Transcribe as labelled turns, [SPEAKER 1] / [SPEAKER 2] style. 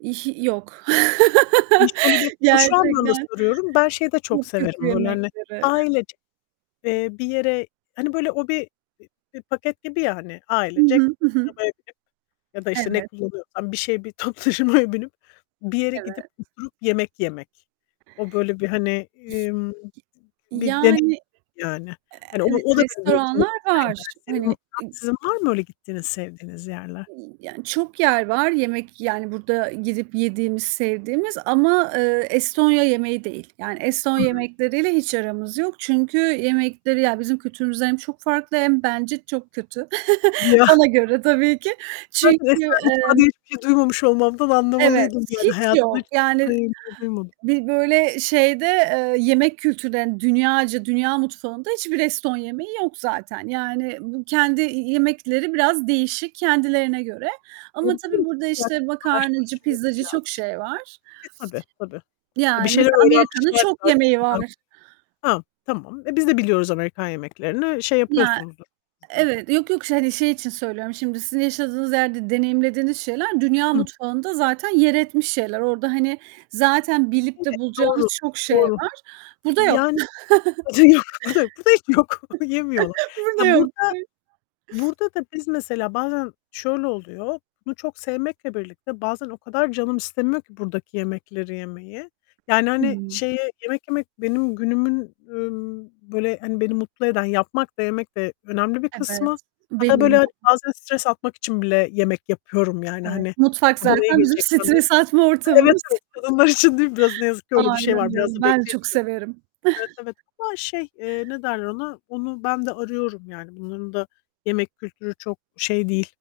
[SPEAKER 1] İhi yok.
[SPEAKER 2] Hani, şöyle bir Ya, şu anlamda
[SPEAKER 1] Gerçekten
[SPEAKER 2] soruyorum; ben şeyi de çok
[SPEAKER 1] çok kötü
[SPEAKER 2] severim, böyle, hani,
[SPEAKER 1] yemekleri.
[SPEAKER 2] ailece, eee, bir yere Hani, böyle, o bir bir bir paket gibi ya, hani,
[SPEAKER 1] Hı
[SPEAKER 2] ailecek
[SPEAKER 1] hı, ı hı.
[SPEAKER 2] arabaya binip ya da, işte, ne
[SPEAKER 1] Evet.
[SPEAKER 2] kullanıyorsan bir şeye, bir toplu taşımaya binip, bir yere
[SPEAKER 1] Evet.
[SPEAKER 2] gidip oturup yemek yemek. O, böyle, bir, hani, ımm, [unintelligible] bir deney
[SPEAKER 1] Yani,
[SPEAKER 2] yani. Hani, o
[SPEAKER 1] evet,
[SPEAKER 2] o da beni böyle
[SPEAKER 1] restoranlar var.
[SPEAKER 2] [unintelligible] senin var
[SPEAKER 1] Hani.
[SPEAKER 2] mı,
[SPEAKER 1] [unintelligible]
[SPEAKER 2] sizin var mı öyle gittiğiniz, sevdiğiniz yerler?
[SPEAKER 1] Y yani, çok yer var, yemek yani burada gidip yediğimiz, sevdiğimiz ama, eee, Estonya yemeği değil. Yani, Estonya
[SPEAKER 2] Hıı.
[SPEAKER 1] yemekleriyle hiç aramız yok. Çünkü yemekleri ya, bizim kültürümüzden hem çok farklı hem bence çok kötü.
[SPEAKER 2] Ya
[SPEAKER 1] Bana göre tabii ki.
[SPEAKER 2] Zaten
[SPEAKER 1] Çünkü,
[SPEAKER 2] Estonya mutfağı
[SPEAKER 1] emm
[SPEAKER 2] diye hiçbir şey duymamış olmamdan
[SPEAKER 1] Evet,
[SPEAKER 2] anlamalıydın yani.
[SPEAKER 1] hiç
[SPEAKER 2] Hayatımda
[SPEAKER 1] yok.
[SPEAKER 2] hiç
[SPEAKER 1] Yani,
[SPEAKER 2] Estonya yemeği duymadım.
[SPEAKER 1] bir böyle şeyde, eee, yemek kültürlerin dünyaca dünya mutfağında hiçbir Eston yemeği yok zaten. Yani, bu kendi y yemekleri biraz değişik, kendilerine göre. Ama tabii,
[SPEAKER 2] [unintelligible]
[SPEAKER 1] burada,
[SPEAKER 2] Merak
[SPEAKER 1] işte,
[SPEAKER 2] etme,
[SPEAKER 1] makarnacı,
[SPEAKER 2] araştırıcılık
[SPEAKER 1] pizzacı çok
[SPEAKER 2] biraz.
[SPEAKER 1] şey var.
[SPEAKER 2] E, tabii, tabii. E, bir
[SPEAKER 1] Yani,
[SPEAKER 2] şeyler
[SPEAKER 1] mesela Amerika'nın
[SPEAKER 2] öğrenmişlerdir
[SPEAKER 1] çok yemeği var.
[SPEAKER 2] aynı [unintelligible] Hah, tamam. E, biz de biliyoruz Amerikan yemeklerini. Şey
[SPEAKER 1] Ya,
[SPEAKER 2] yapıyorsunuzdur biraz daha
[SPEAKER 1] evet. Yok, yok, hani, şey için söylüyorum. Şimdi sizin yaşadığınız yerde deneyimlediğiniz şeyler dünya
[SPEAKER 2] Hıh.
[SPEAKER 1] mutfağında zaten yer etmiş şeyler. Orada, hani, zaten bilip
[SPEAKER 2] Evet,
[SPEAKER 1] de bulacağınız
[SPEAKER 2] doğru.
[SPEAKER 1] çok şey
[SPEAKER 2] Doğru.
[SPEAKER 1] var. Burada yok.
[SPEAKER 2] Yani, [unintelligible] burada yok, burada yok. Burada hiç mi yok? Yemiyorlar.
[SPEAKER 1] Burada
[SPEAKER 2] Ya,
[SPEAKER 1] yok.
[SPEAKER 2] burada
[SPEAKER 1] [unintelligible]
[SPEAKER 2] burada da biz mesela bazen şöyle oluyor; bunu çok sevmekle birlikte bazen o kadar canım istemiyor ki buradaki yemekleri yemeyi. Yani, hani,
[SPEAKER 1] I.
[SPEAKER 2] şeye yemek yemek benim günümün, ümm, böyle, hani, beni mutlu eden, yapmak da yemek de önemli bir kısmı.
[SPEAKER 1] Evet,
[SPEAKER 2] Hatta,
[SPEAKER 1] benim
[SPEAKER 2] böyle, hani,
[SPEAKER 1] de.
[SPEAKER 2] bazen stres atmak için bile yemek yapıyorum, yani,
[SPEAKER 1] Evet.
[SPEAKER 2] hani.
[SPEAKER 1] Mutfak
[SPEAKER 2] "Bana iyi
[SPEAKER 1] zaten bizim
[SPEAKER 2] gelecek." falan diye.
[SPEAKER 1] stres atma
[SPEAKER 2] Evet,
[SPEAKER 1] ortamımız.
[SPEAKER 2] evet. Kadınlar için değil mi biraz, ne yazık ki öyle bir şey
[SPEAKER 1] Aynen
[SPEAKER 2] var. Biraz
[SPEAKER 1] öyle,
[SPEAKER 2] da
[SPEAKER 1] ben de çok
[SPEAKER 2] bekleniyor.
[SPEAKER 1] severim.
[SPEAKER 2] Evet, evet. Ama şey, eee, ne derler ona? Onu ben de arıyorum yani. Bunların da yemek kültürü çok şey değil.